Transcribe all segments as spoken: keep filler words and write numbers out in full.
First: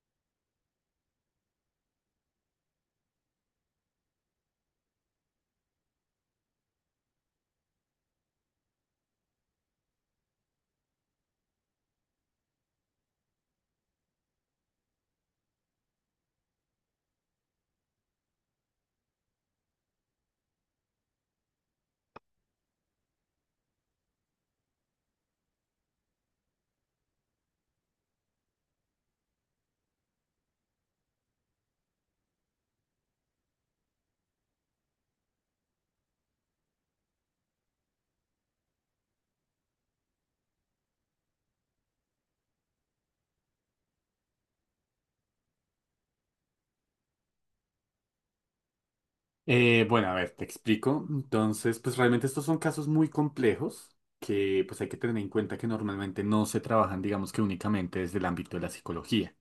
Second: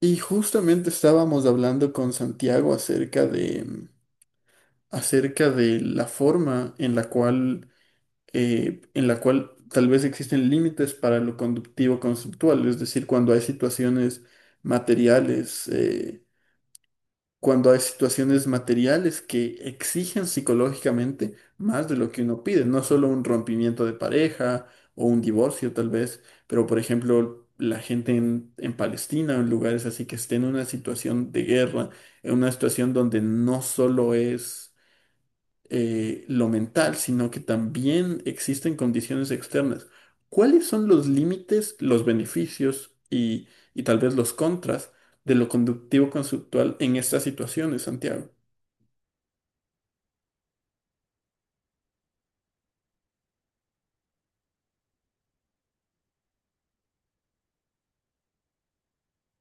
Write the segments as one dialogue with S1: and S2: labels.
S1: Y justamente estábamos hablando con Santiago acerca de, mm, acerca de la forma en la cual, eh, en la cual tal vez existen límites para lo conductivo conceptual, es decir, cuando hay situaciones materiales, eh, cuando hay situaciones materiales que exigen psicológicamente más de lo que uno pide, no solo un rompimiento de pareja o un divorcio tal vez, pero por ejemplo la gente en, en Palestina o en lugares así que esté en una situación de guerra, en una situación donde no solo es eh, lo mental, sino que también existen condiciones externas. ¿Cuáles son los límites, los beneficios y, y tal vez los contras de lo conductivo-conceptual en estas situaciones, Santiago?
S2: Eh, bueno, a ver, te explico. Entonces, pues realmente estos son casos muy complejos que pues hay que tener en cuenta que normalmente no se trabajan, digamos que únicamente desde el ámbito de la psicología.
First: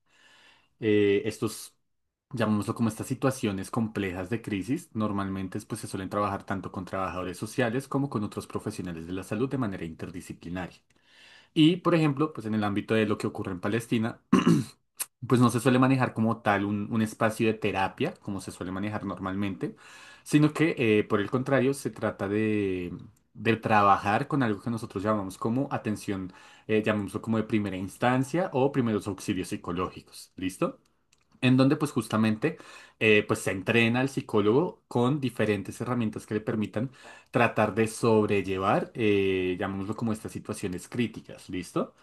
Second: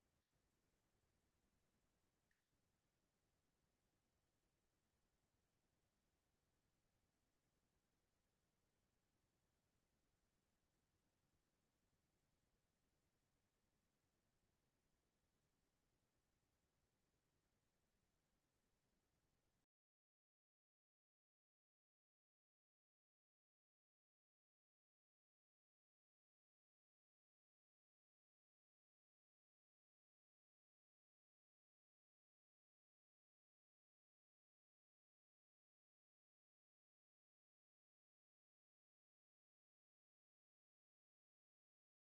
S2: Eh, estos, Llamémoslo como estas situaciones complejas de crisis, normalmente pues se suelen trabajar tanto con trabajadores sociales como con otros profesionales de la salud de manera interdisciplinaria. Y, por ejemplo, pues en el ámbito de lo que ocurre en Palestina, pues no se suele manejar como tal un, un espacio de terapia, como se suele manejar normalmente, sino que, eh, por el contrario, se trata de, de trabajar con algo que nosotros llamamos como atención, eh, llamémoslo como de primera instancia o primeros auxilios psicológicos. ¿Listo? En donde pues justamente eh, pues se entrena al psicólogo con diferentes herramientas que le permitan tratar de sobrellevar, eh, llamémoslo como estas situaciones críticas, ¿listo?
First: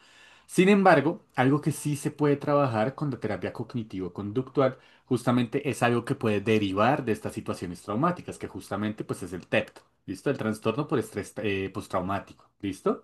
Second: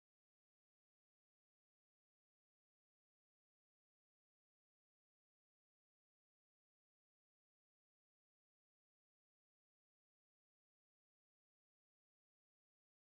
S2: Sin embargo, algo que sí se puede trabajar con la terapia cognitivo-conductual justamente es algo que puede derivar de estas situaciones traumáticas, que justamente pues es el T E P T, ¿listo? El trastorno por estrés eh, postraumático, ¿listo?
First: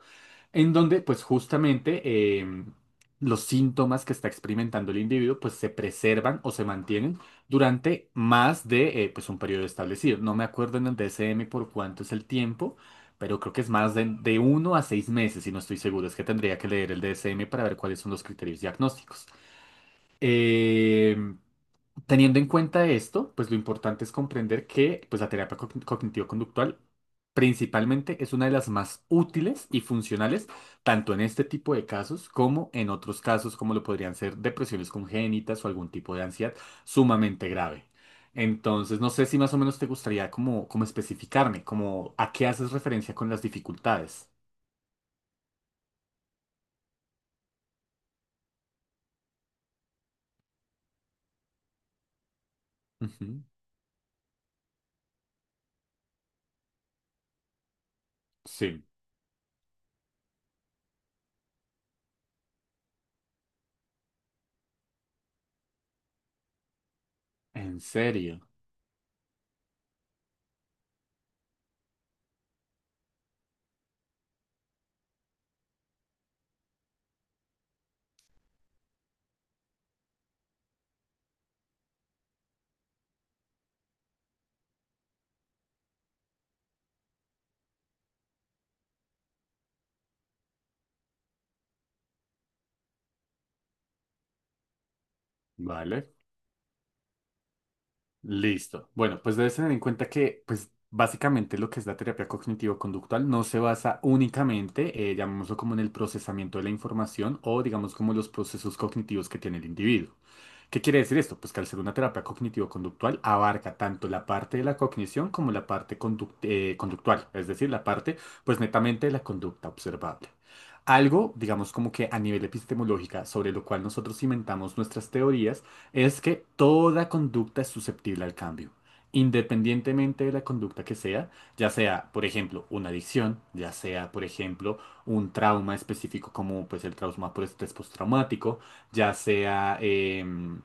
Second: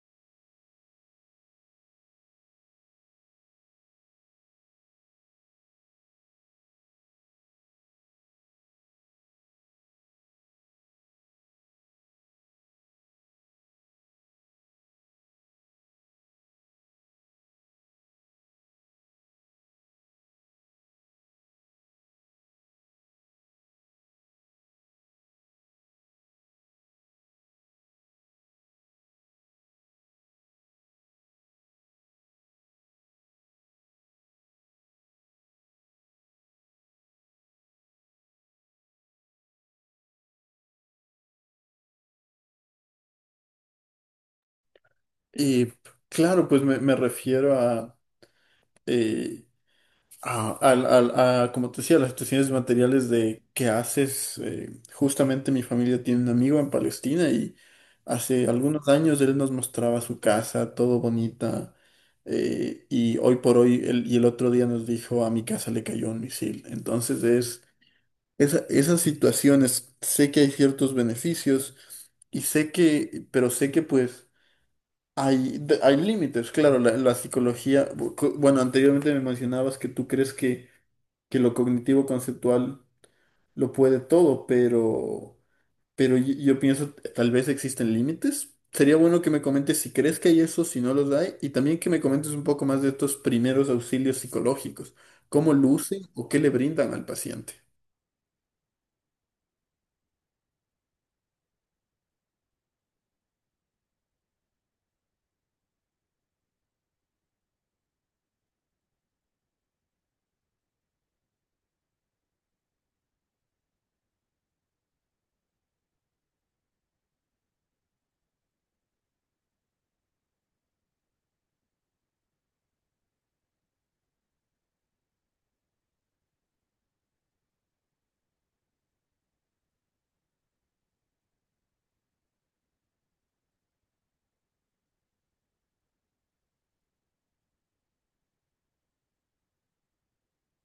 S2: En donde pues justamente em, los síntomas que está experimentando el individuo pues se preservan o se mantienen durante más de eh, pues un periodo establecido. No me acuerdo en el D S M por cuánto es el tiempo, pero creo que es más de, de uno a seis meses y no estoy seguro. Es que tendría que leer el D S M para ver cuáles son los criterios diagnósticos. Em, Teniendo en cuenta esto, pues lo importante es comprender que pues, la terapia cogn- cognitivo-conductual principalmente es una de las más útiles y funcionales, tanto en este tipo de casos como en otros casos, como lo podrían ser depresiones congénitas o algún tipo de ansiedad sumamente grave. Entonces, no sé si más o menos te gustaría como, como especificarme, como a qué haces referencia con las dificultades.
S1: Y claro, pues me, me refiero a a, al- al- a, como te decía, las situaciones de materiales de
S2: Ujú.
S1: qué haces. eh, justamente mi familia tiene un amigo en Palestina y hace
S2: Sí,
S1: algunos años él nos mostraba su casa, todo bonita. eh, y hoy por hoy, él- y el otro día nos dijo, a mi casa le cayó un misil. Entonces es,
S2: en serio.
S1: esa- esas situaciones, sé que hay ciertos beneficios y sé que, pero sé que pues. Hay, de- hay límites, claro, la, la psicología, bu- cu- bueno, anteriormente me mencionabas que tú crees que que lo cognitivo conceptual lo puede todo, pero, pero yo, yo pienso tal vez existen límites. Sería bueno que me comentes si crees que hay eso, si no los hay, y también que me comentes un poco más de estos primeros auxilios psicológicos, cómo lucen
S2: ¿Vale?
S1: o qué le brindan al paciente.
S2: Listo. Bueno, pues debes tener en cuenta que, pues, básicamente lo que es la terapia cognitivo-conductual no se basa únicamente, eh, llamémoslo como en el procesamiento de la información o, digamos, como los procesos cognitivos que tiene el individuo. ¿Qué quiere decir esto? Pues que al ser una terapia cognitivo-conductual abarca tanto la parte de la cognición como la parte conduct- eh, conductual, es decir, la parte, pues, netamente de la conducta observable. Algo, digamos, como que a nivel epistemológica, sobre lo cual nosotros cimentamos nuestras teorías, es que toda conducta es susceptible al cambio, independientemente de la conducta que sea, ya sea, por ejemplo, una adicción, ya sea, por ejemplo, un trauma específico como pues el trauma por estrés postraumático, ya sea, em,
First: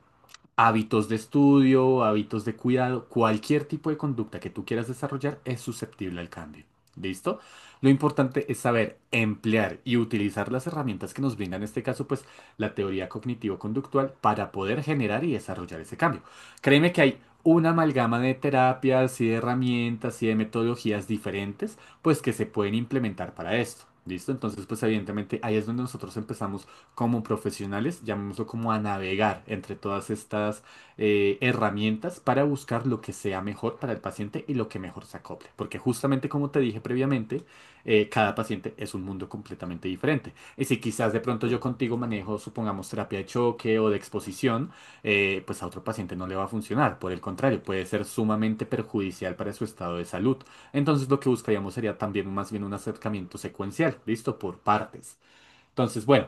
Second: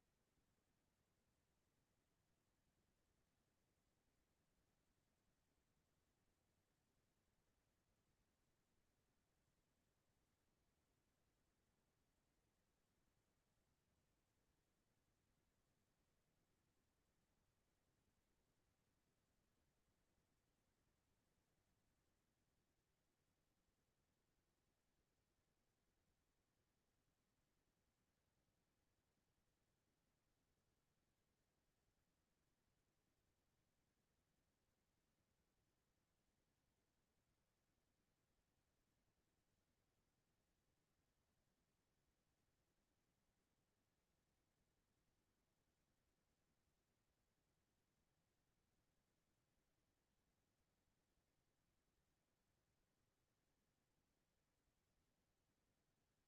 S2: Hábitos de estudio, hábitos de cuidado, cualquier tipo de conducta que tú quieras desarrollar es susceptible al cambio. ¿Listo? Lo importante es saber emplear y utilizar las herramientas que nos brinda en este caso, pues la teoría cognitivo-conductual para poder generar y desarrollar ese cambio. Créeme que hay una amalgama de terapias y de herramientas y de metodologías diferentes, pues que se pueden implementar para esto. ¿Listo? Entonces, pues evidentemente ahí es donde nosotros empezamos como profesionales, llamémoslo como a navegar entre todas estas eh, herramientas para buscar lo que sea mejor para el paciente y lo que mejor se acople. Porque justamente como te dije previamente, eh, cada paciente es un mundo completamente diferente. Y si quizás de pronto yo contigo manejo, supongamos, terapia de choque o de exposición, eh, pues a otro paciente no le va a funcionar. Por el contrario, puede ser sumamente perjudicial para su estado de salud. Entonces lo que buscaríamos sería también más bien un acercamiento secuencial, ¿listo? Por partes. Entonces, bueno,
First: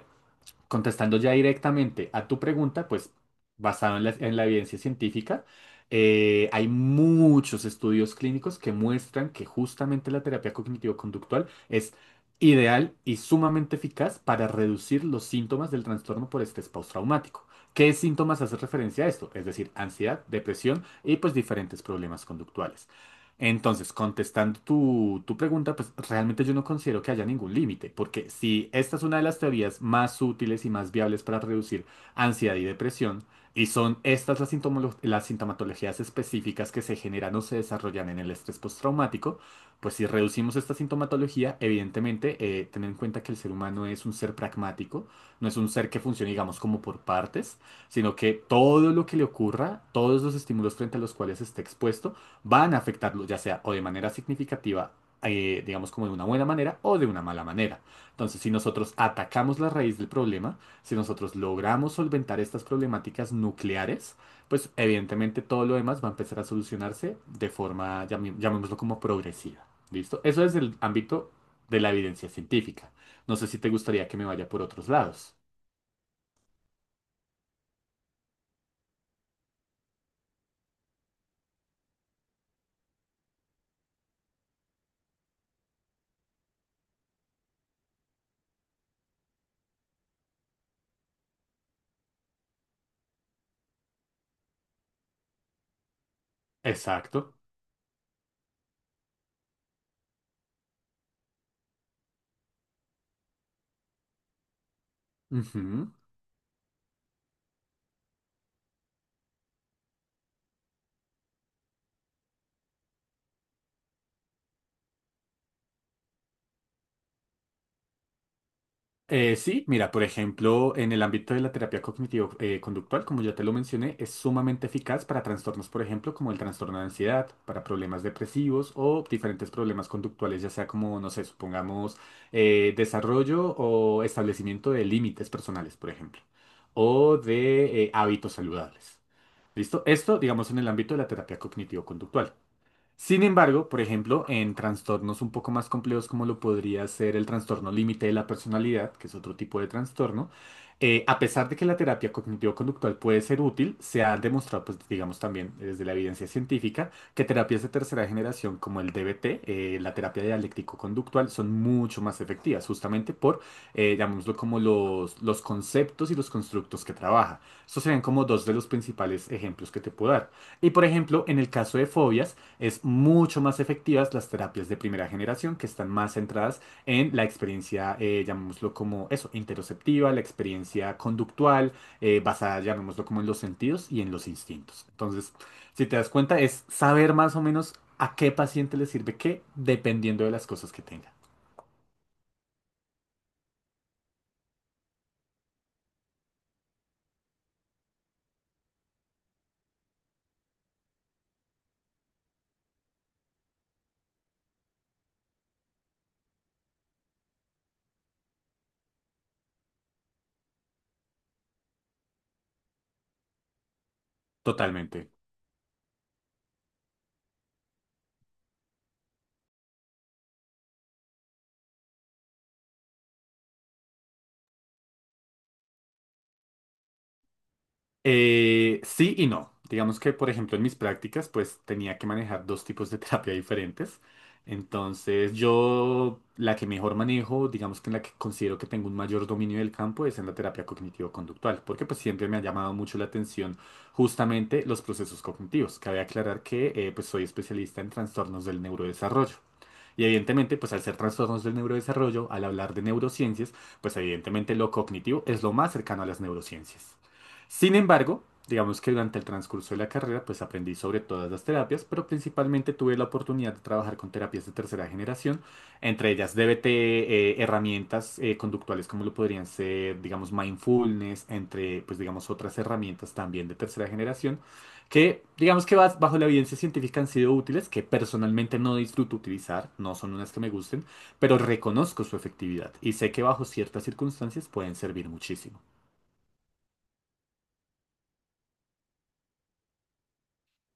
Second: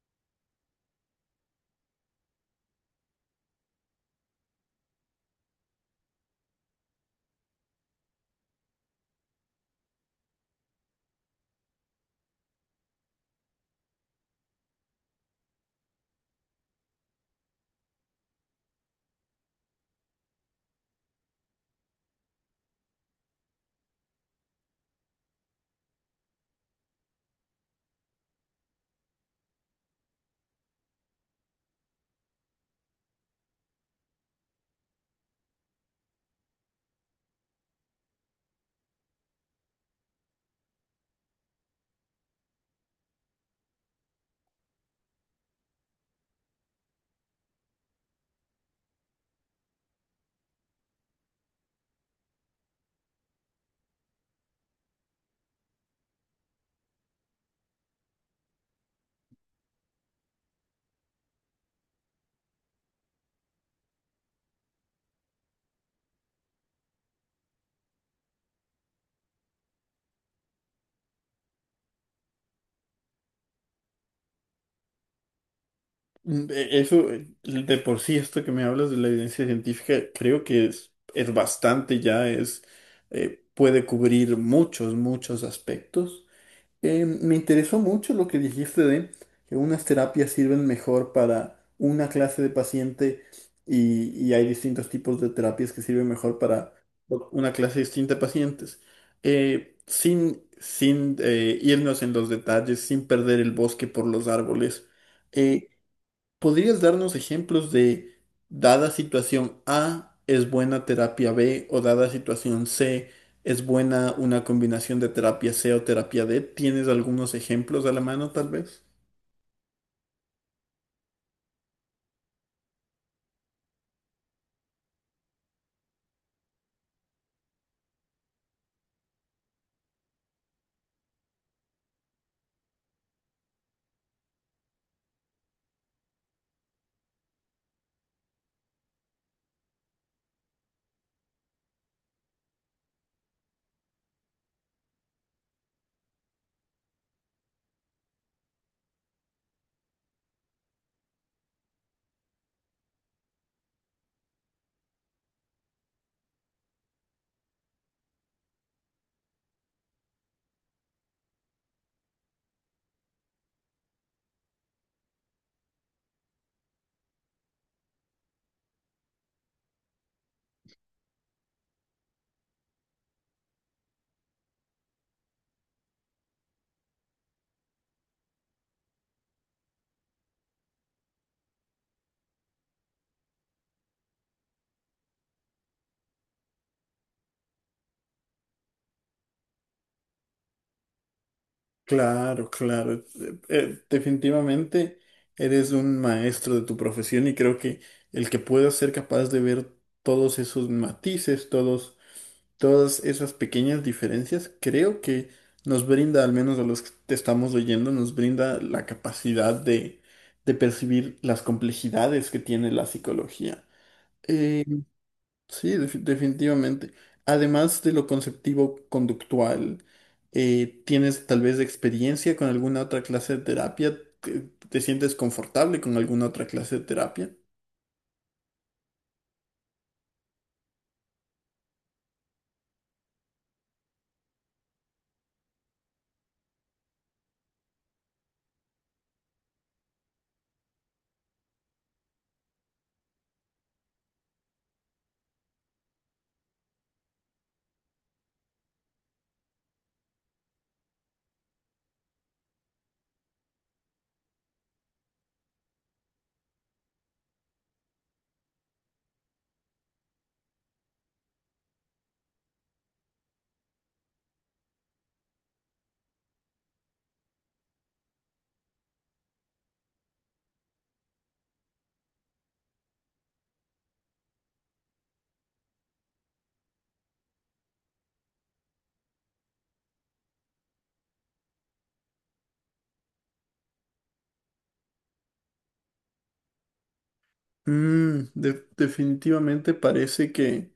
S2: contestando ya directamente a tu pregunta, pues basado en la, en la evidencia científica, eh, hay muchos estudios clínicos que muestran que justamente la terapia cognitivo-conductual es ideal y sumamente eficaz para reducir los síntomas del trastorno por estrés postraumático. ¿Qué síntomas hace referencia a esto? Es decir, ansiedad, depresión y pues diferentes problemas conductuales. Entonces, contestando tu, tu pregunta, pues realmente yo no considero que haya ningún límite, porque si esta es una de las teorías más útiles y más viables para reducir ansiedad y depresión, y son estas las, sintomolo- las sintomatologías específicas que se generan o se desarrollan en el estrés postraumático, pues si reducimos esta sintomatología, evidentemente, eh, ten en cuenta que el ser humano es un ser pragmático, no es un ser que funcione, digamos, como por partes, sino que todo lo que le ocurra, todos los estímulos frente a los cuales esté expuesto, van a afectarlo, ya sea o de manera significativa, eh, digamos como de una buena manera o de una mala manera. Entonces, si nosotros atacamos la raíz del problema, si nosotros logramos solventar estas problemáticas nucleares, pues evidentemente todo lo demás va a empezar a solucionarse de forma, llamé- llamémoslo como progresiva. ¿Listo? Eso es el ámbito de la evidencia científica. No sé si te gustaría que me vaya por otros lados.
S1: Mm, e- Eso, eh, de por sí, esto que me hablas de la evidencia científica, creo que es, es bastante ya, es, eh, puede cubrir muchos, muchos aspectos. Eh, me interesó mucho lo que dijiste de que unas terapias sirven mejor para una clase de paciente y, y hay distintos tipos de terapias que sirven mejor para
S2: Exacto.
S1: una clase distinta de pacientes. Eh, sin sin eh, irnos en los detalles, sin perder el bosque por los árboles. eh,
S2: Ujú.
S1: ¿Podrías darnos ejemplos de dada situación A es buena terapia B o dada situación C es buena una combinación de terapia C o terapia D? ¿Tienes algunos ejemplos a la mano, tal vez?
S2: Eh, sí, mira, por ejemplo, en el ámbito de la terapia cognitivo-conductual, como ya te lo mencioné, es sumamente eficaz para trastornos, por ejemplo, como el trastorno de ansiedad, para problemas depresivos o diferentes problemas conductuales, ya sea como, no sé, supongamos, eh, desarrollo o establecimiento de límites personales, por ejemplo, o de eh, hábitos saludables. ¿Listo? Esto, digamos, en el ámbito de la terapia cognitivo-conductual. Sin embargo, por ejemplo, en trastornos un poco más complejos como lo podría ser el trastorno límite de la personalidad, que es otro tipo de trastorno, eh, a pesar de que la terapia cognitivo-conductual puede ser útil, se ha demostrado, pues digamos también desde la evidencia científica, que terapias de tercera generación como el D B T, eh, la terapia dialéctico-conductual, son mucho más efectivas, justamente por, eh, llamémoslo como los, los conceptos y los constructos que trabaja. Estos serían como dos de los principales ejemplos que te puedo dar. Y por ejemplo, en el caso de fobias, es mucho más efectivas las terapias de primera generación que están más centradas en la experiencia, eh, llamémoslo como eso, interoceptiva, la experiencia conductual, eh, basada, llamémoslo como en los sentidos y en los instintos. Entonces, si te das cuenta, es saber más o menos a qué paciente le sirve qué, dependiendo de las cosas que tenga.
S1: Claro, claro. Eh, eh, definitivamente eres un maestro de tu profesión y creo que el que pueda ser capaz de ver todos esos matices, todos, todas esas pequeñas diferencias, creo que nos brinda, al menos a los que te estamos oyendo, nos brinda la capacidad de, de percibir las complejidades que tiene la psicología. Eh,
S2: Totalmente.
S1: Sí, defi- definitivamente. Además de lo conceptivo conductual, eh, ¿tienes tal vez experiencia con alguna otra clase de terapia? ¿Te, ¿te sientes confortable con alguna otra clase de terapia?
S2: Eh, sí y no. Digamos que, por ejemplo, en mis prácticas, pues tenía que manejar dos tipos de terapia diferentes. Entonces, yo la que mejor manejo, digamos que en la que considero que tengo un mayor dominio del campo, es en la terapia cognitivo-conductual, porque pues siempre me ha llamado mucho la atención justamente los procesos cognitivos. Cabe aclarar que eh, pues soy especialista en trastornos del neurodesarrollo. Y evidentemente, pues al ser trastornos del neurodesarrollo, al hablar de neurociencias, pues evidentemente lo cognitivo es lo más cercano a las neurociencias. Sin embargo, digamos que durante el transcurso de la carrera, pues aprendí sobre todas las terapias, pero principalmente tuve la oportunidad de trabajar con terapias de tercera generación, entre ellas D B T, eh, herramientas eh, conductuales como lo podrían ser, digamos, mindfulness, entre, pues digamos, otras herramientas también de tercera generación que digamos que bas- bajo la evidencia científica han sido útiles, que personalmente no disfruto utilizar, no son unas que me gusten, pero reconozco su efectividad y sé que bajo ciertas circunstancias pueden servir muchísimo.
S1: Mm, de- definitivamente parece que,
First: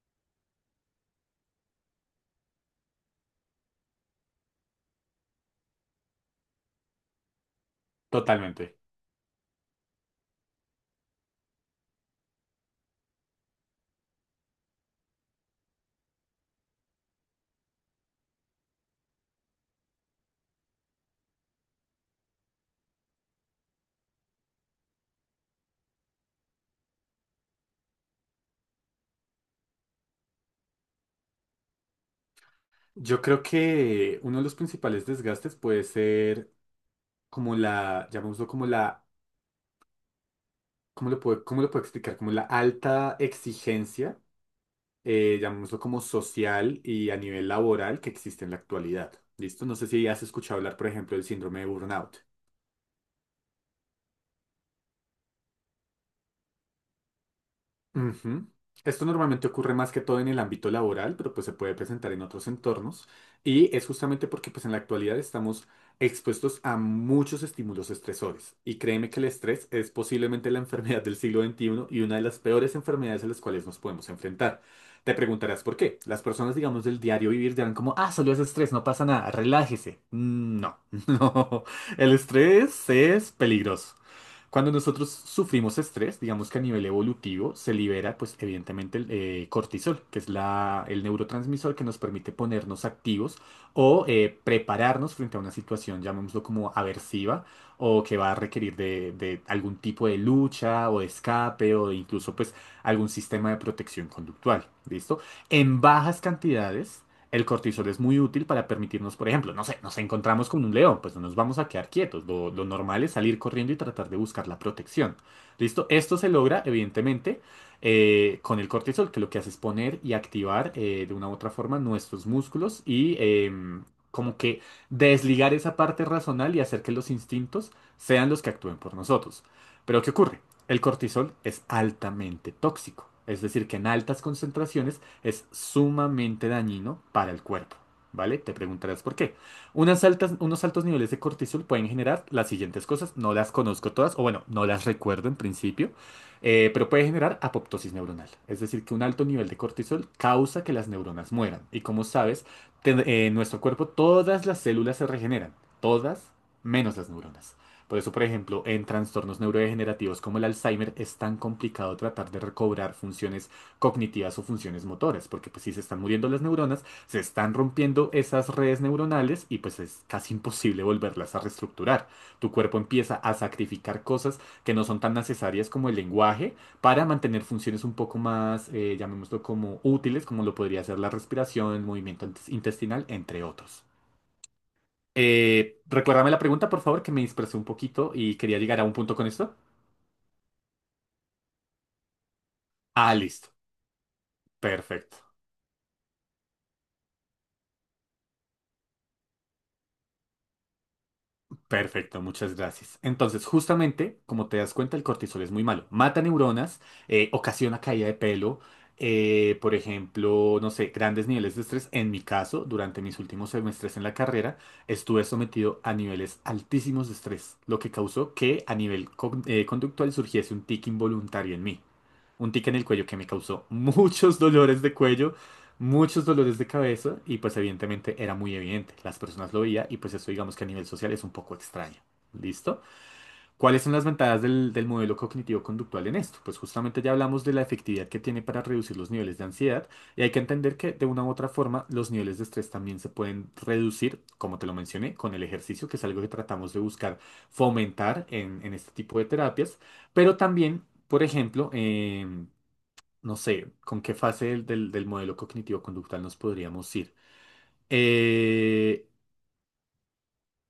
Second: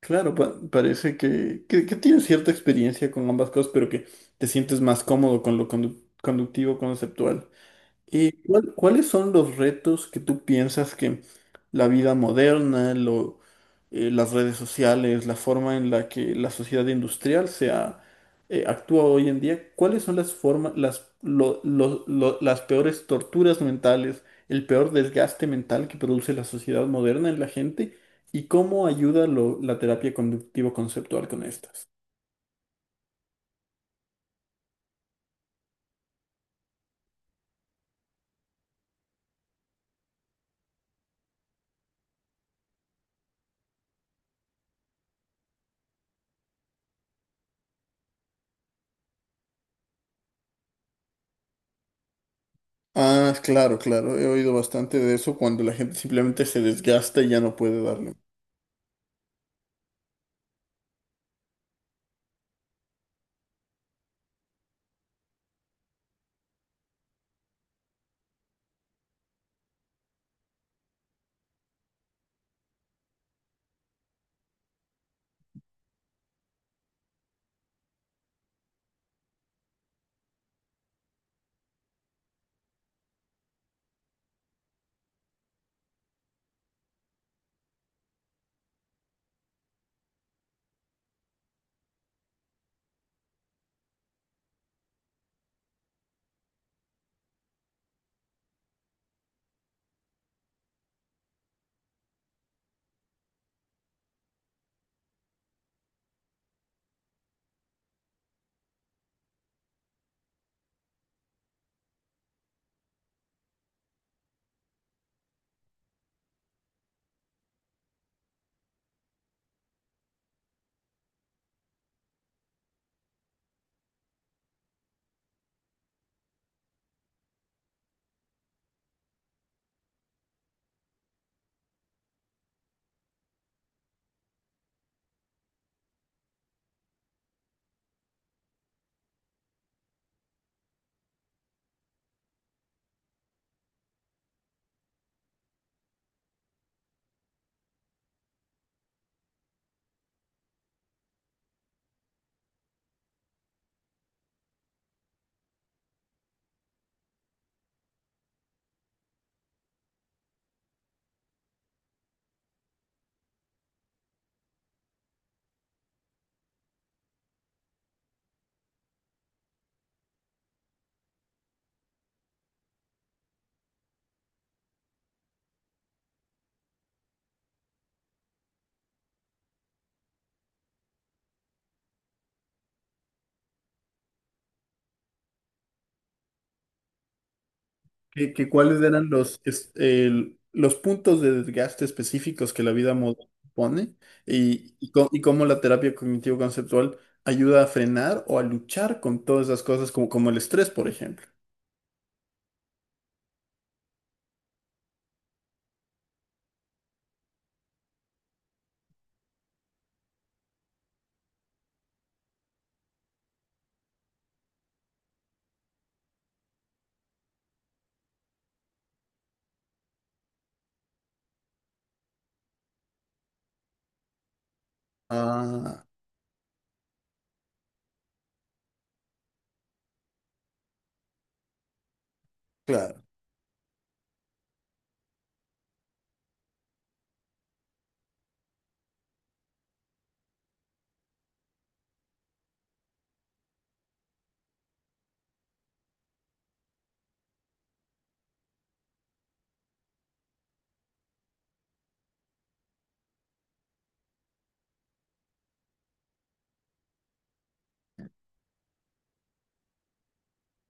S1: claro, pa- parece que, que, que tienes cierta experiencia con ambas cosas, pero que te sientes más cómodo con lo condu- conductivo conceptual. ¿Y cuál-
S2: Totalmente.
S1: cuáles son los retos que tú piensas que la vida moderna, lo, eh, las redes sociales, la forma en la que la sociedad industrial se ha, eh, actúa hoy en día, cuáles son las formas, las, lo- lo- lo- las peores torturas mentales, el peor desgaste mental que produce la sociedad moderna en la gente y cómo ayuda lo- la terapia conductivo-conceptual con estas?
S2: Yo creo que uno de los principales desgastes puede ser como la, llamémoslo como la, ¿cómo lo puedo, cómo lo puedo explicar? Como la alta exigencia, eh, llamémoslo como social y a nivel laboral que existe en la actualidad. ¿Listo? No sé si has escuchado hablar, por ejemplo, del síndrome de burnout.
S1: Ah, claro, claro, he oído bastante de eso cuando la gente simplemente se desgasta y ya no puede darle.
S2: Ujú. Esto normalmente ocurre más que todo en el ámbito laboral, pero pues se puede presentar en otros entornos y es justamente porque pues en la actualidad estamos expuestos a muchos estímulos estresores y créeme que el estrés es posiblemente la enfermedad del siglo veintiuno y una de las peores enfermedades a las cuales nos podemos enfrentar. Te preguntarás por qué. Las personas, digamos, del diario vivir dirán como, ah, solo es estrés, no pasa nada, relájese. Mm, No, no, el estrés es peligroso. Cuando nosotros sufrimos estrés, digamos que a nivel evolutivo se libera, pues evidentemente, el eh, cortisol, que es la, el neurotransmisor que nos permite ponernos activos o eh, prepararnos frente a una situación, llamémoslo como aversiva, o que va a requerir de, de algún tipo de lucha o de escape o de incluso pues algún sistema de protección conductual. ¿Listo? En bajas cantidades. El cortisol es muy útil para permitirnos, por ejemplo, no sé, nos encontramos con un león, pues no nos vamos a quedar quietos. Lo, lo normal es salir corriendo y tratar de buscar la protección. ¿Listo? Esto se logra, evidentemente, eh, con el cortisol, que lo que hace es poner y activar eh, de una u otra forma nuestros músculos y em, como que desligar esa parte racional y hacer que los instintos sean los que actúen por nosotros. Pero ¿qué ocurre? El cortisol es altamente tóxico. Es decir, que en altas concentraciones es sumamente dañino para el cuerpo. ¿Vale? Te preguntarás por qué. Unas altas, unos altos niveles de cortisol pueden generar las siguientes cosas. No las conozco todas, o bueno, no las recuerdo en principio, eh, pero puede generar apoptosis neuronal. Es decir, que un alto nivel de cortisol causa que las neuronas mueran. Y como sabes, ten- eh, en nuestro cuerpo todas las células se regeneran, todas menos las neuronas. Por eso, por ejemplo, en trastornos neurodegenerativos como el Alzheimer es tan complicado tratar de recobrar funciones cognitivas o funciones motoras, porque pues si se están muriendo las neuronas, se están rompiendo esas redes neuronales y pues es casi imposible volverlas a reestructurar. Tu cuerpo empieza a sacrificar cosas que no son tan necesarias como el lenguaje para mantener funciones un poco más, eh, llamémoslo como útiles, como lo podría ser la respiración, el movimiento intes- intestinal, entre otros. Eh, recuérdame la pregunta, por favor, que me dispersé un poquito
S1: ¿Qué-
S2: y
S1: qué-
S2: quería
S1: cuáles
S2: llegar a un
S1: eran
S2: punto con
S1: los,
S2: esto.
S1: es- el- los puntos de desgaste específicos que la vida
S2: Ah,
S1: moderna
S2: listo.
S1: pone y, y co-
S2: Perfecto.
S1: y cómo la terapia cognitivo-conceptual ayuda a frenar o a luchar con todas esas cosas como, como el estrés, por ejemplo?
S2: Perfecto, muchas gracias. Entonces, justamente, como te das cuenta, el cortisol es muy malo. Mata neuronas, eh, ocasiona caída de pelo, eh, por ejemplo, no sé, grandes niveles de estrés. En mi caso, durante mis últimos semestres en la carrera, estuve sometido a niveles altísimos de estrés, lo que causó que a nivel con- eh, conductual surgiese un tic involuntario en mí. Un tic en el cuello que me causó muchos dolores de cuello,
S1: Ah,
S2: muchos dolores de cabeza y pues evidentemente era muy evidente, las personas lo veían y pues eso digamos que a nivel social es un poco extraño. ¿Listo?
S1: claro.
S2: ¿Cuáles son las ventajas del, del modelo cognitivo-conductual en esto? Pues justamente ya hablamos de la efectividad que tiene para reducir los niveles de ansiedad y hay que entender que de una u otra forma los niveles de estrés también se pueden reducir, como te lo mencioné, con el ejercicio, que es algo que tratamos de buscar fomentar en, en este tipo de terapias, pero también, por ejemplo, em, no sé, con qué fase del, del- del modelo cognitivo-conductual nos podríamos ir. Eh,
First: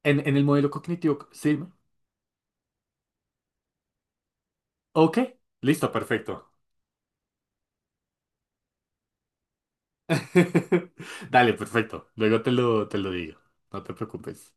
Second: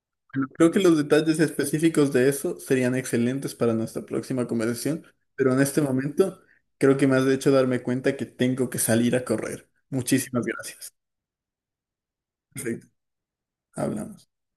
S2: en, en el
S1: Bueno, creo
S2: modelo
S1: que los
S2: cognitivo,
S1: detalles
S2: sí,
S1: específicos de eso serían excelentes para nuestra próxima conversación,
S2: ok,
S1: pero en este
S2: listo,
S1: momento
S2: perfecto.
S1: creo que me has hecho darme cuenta que tengo que salir a correr. Muchísimas gracias.
S2: Dale, perfecto. Luego te
S1: Perfecto,
S2: lo, te lo digo. No te
S1: hablamos.
S2: preocupes.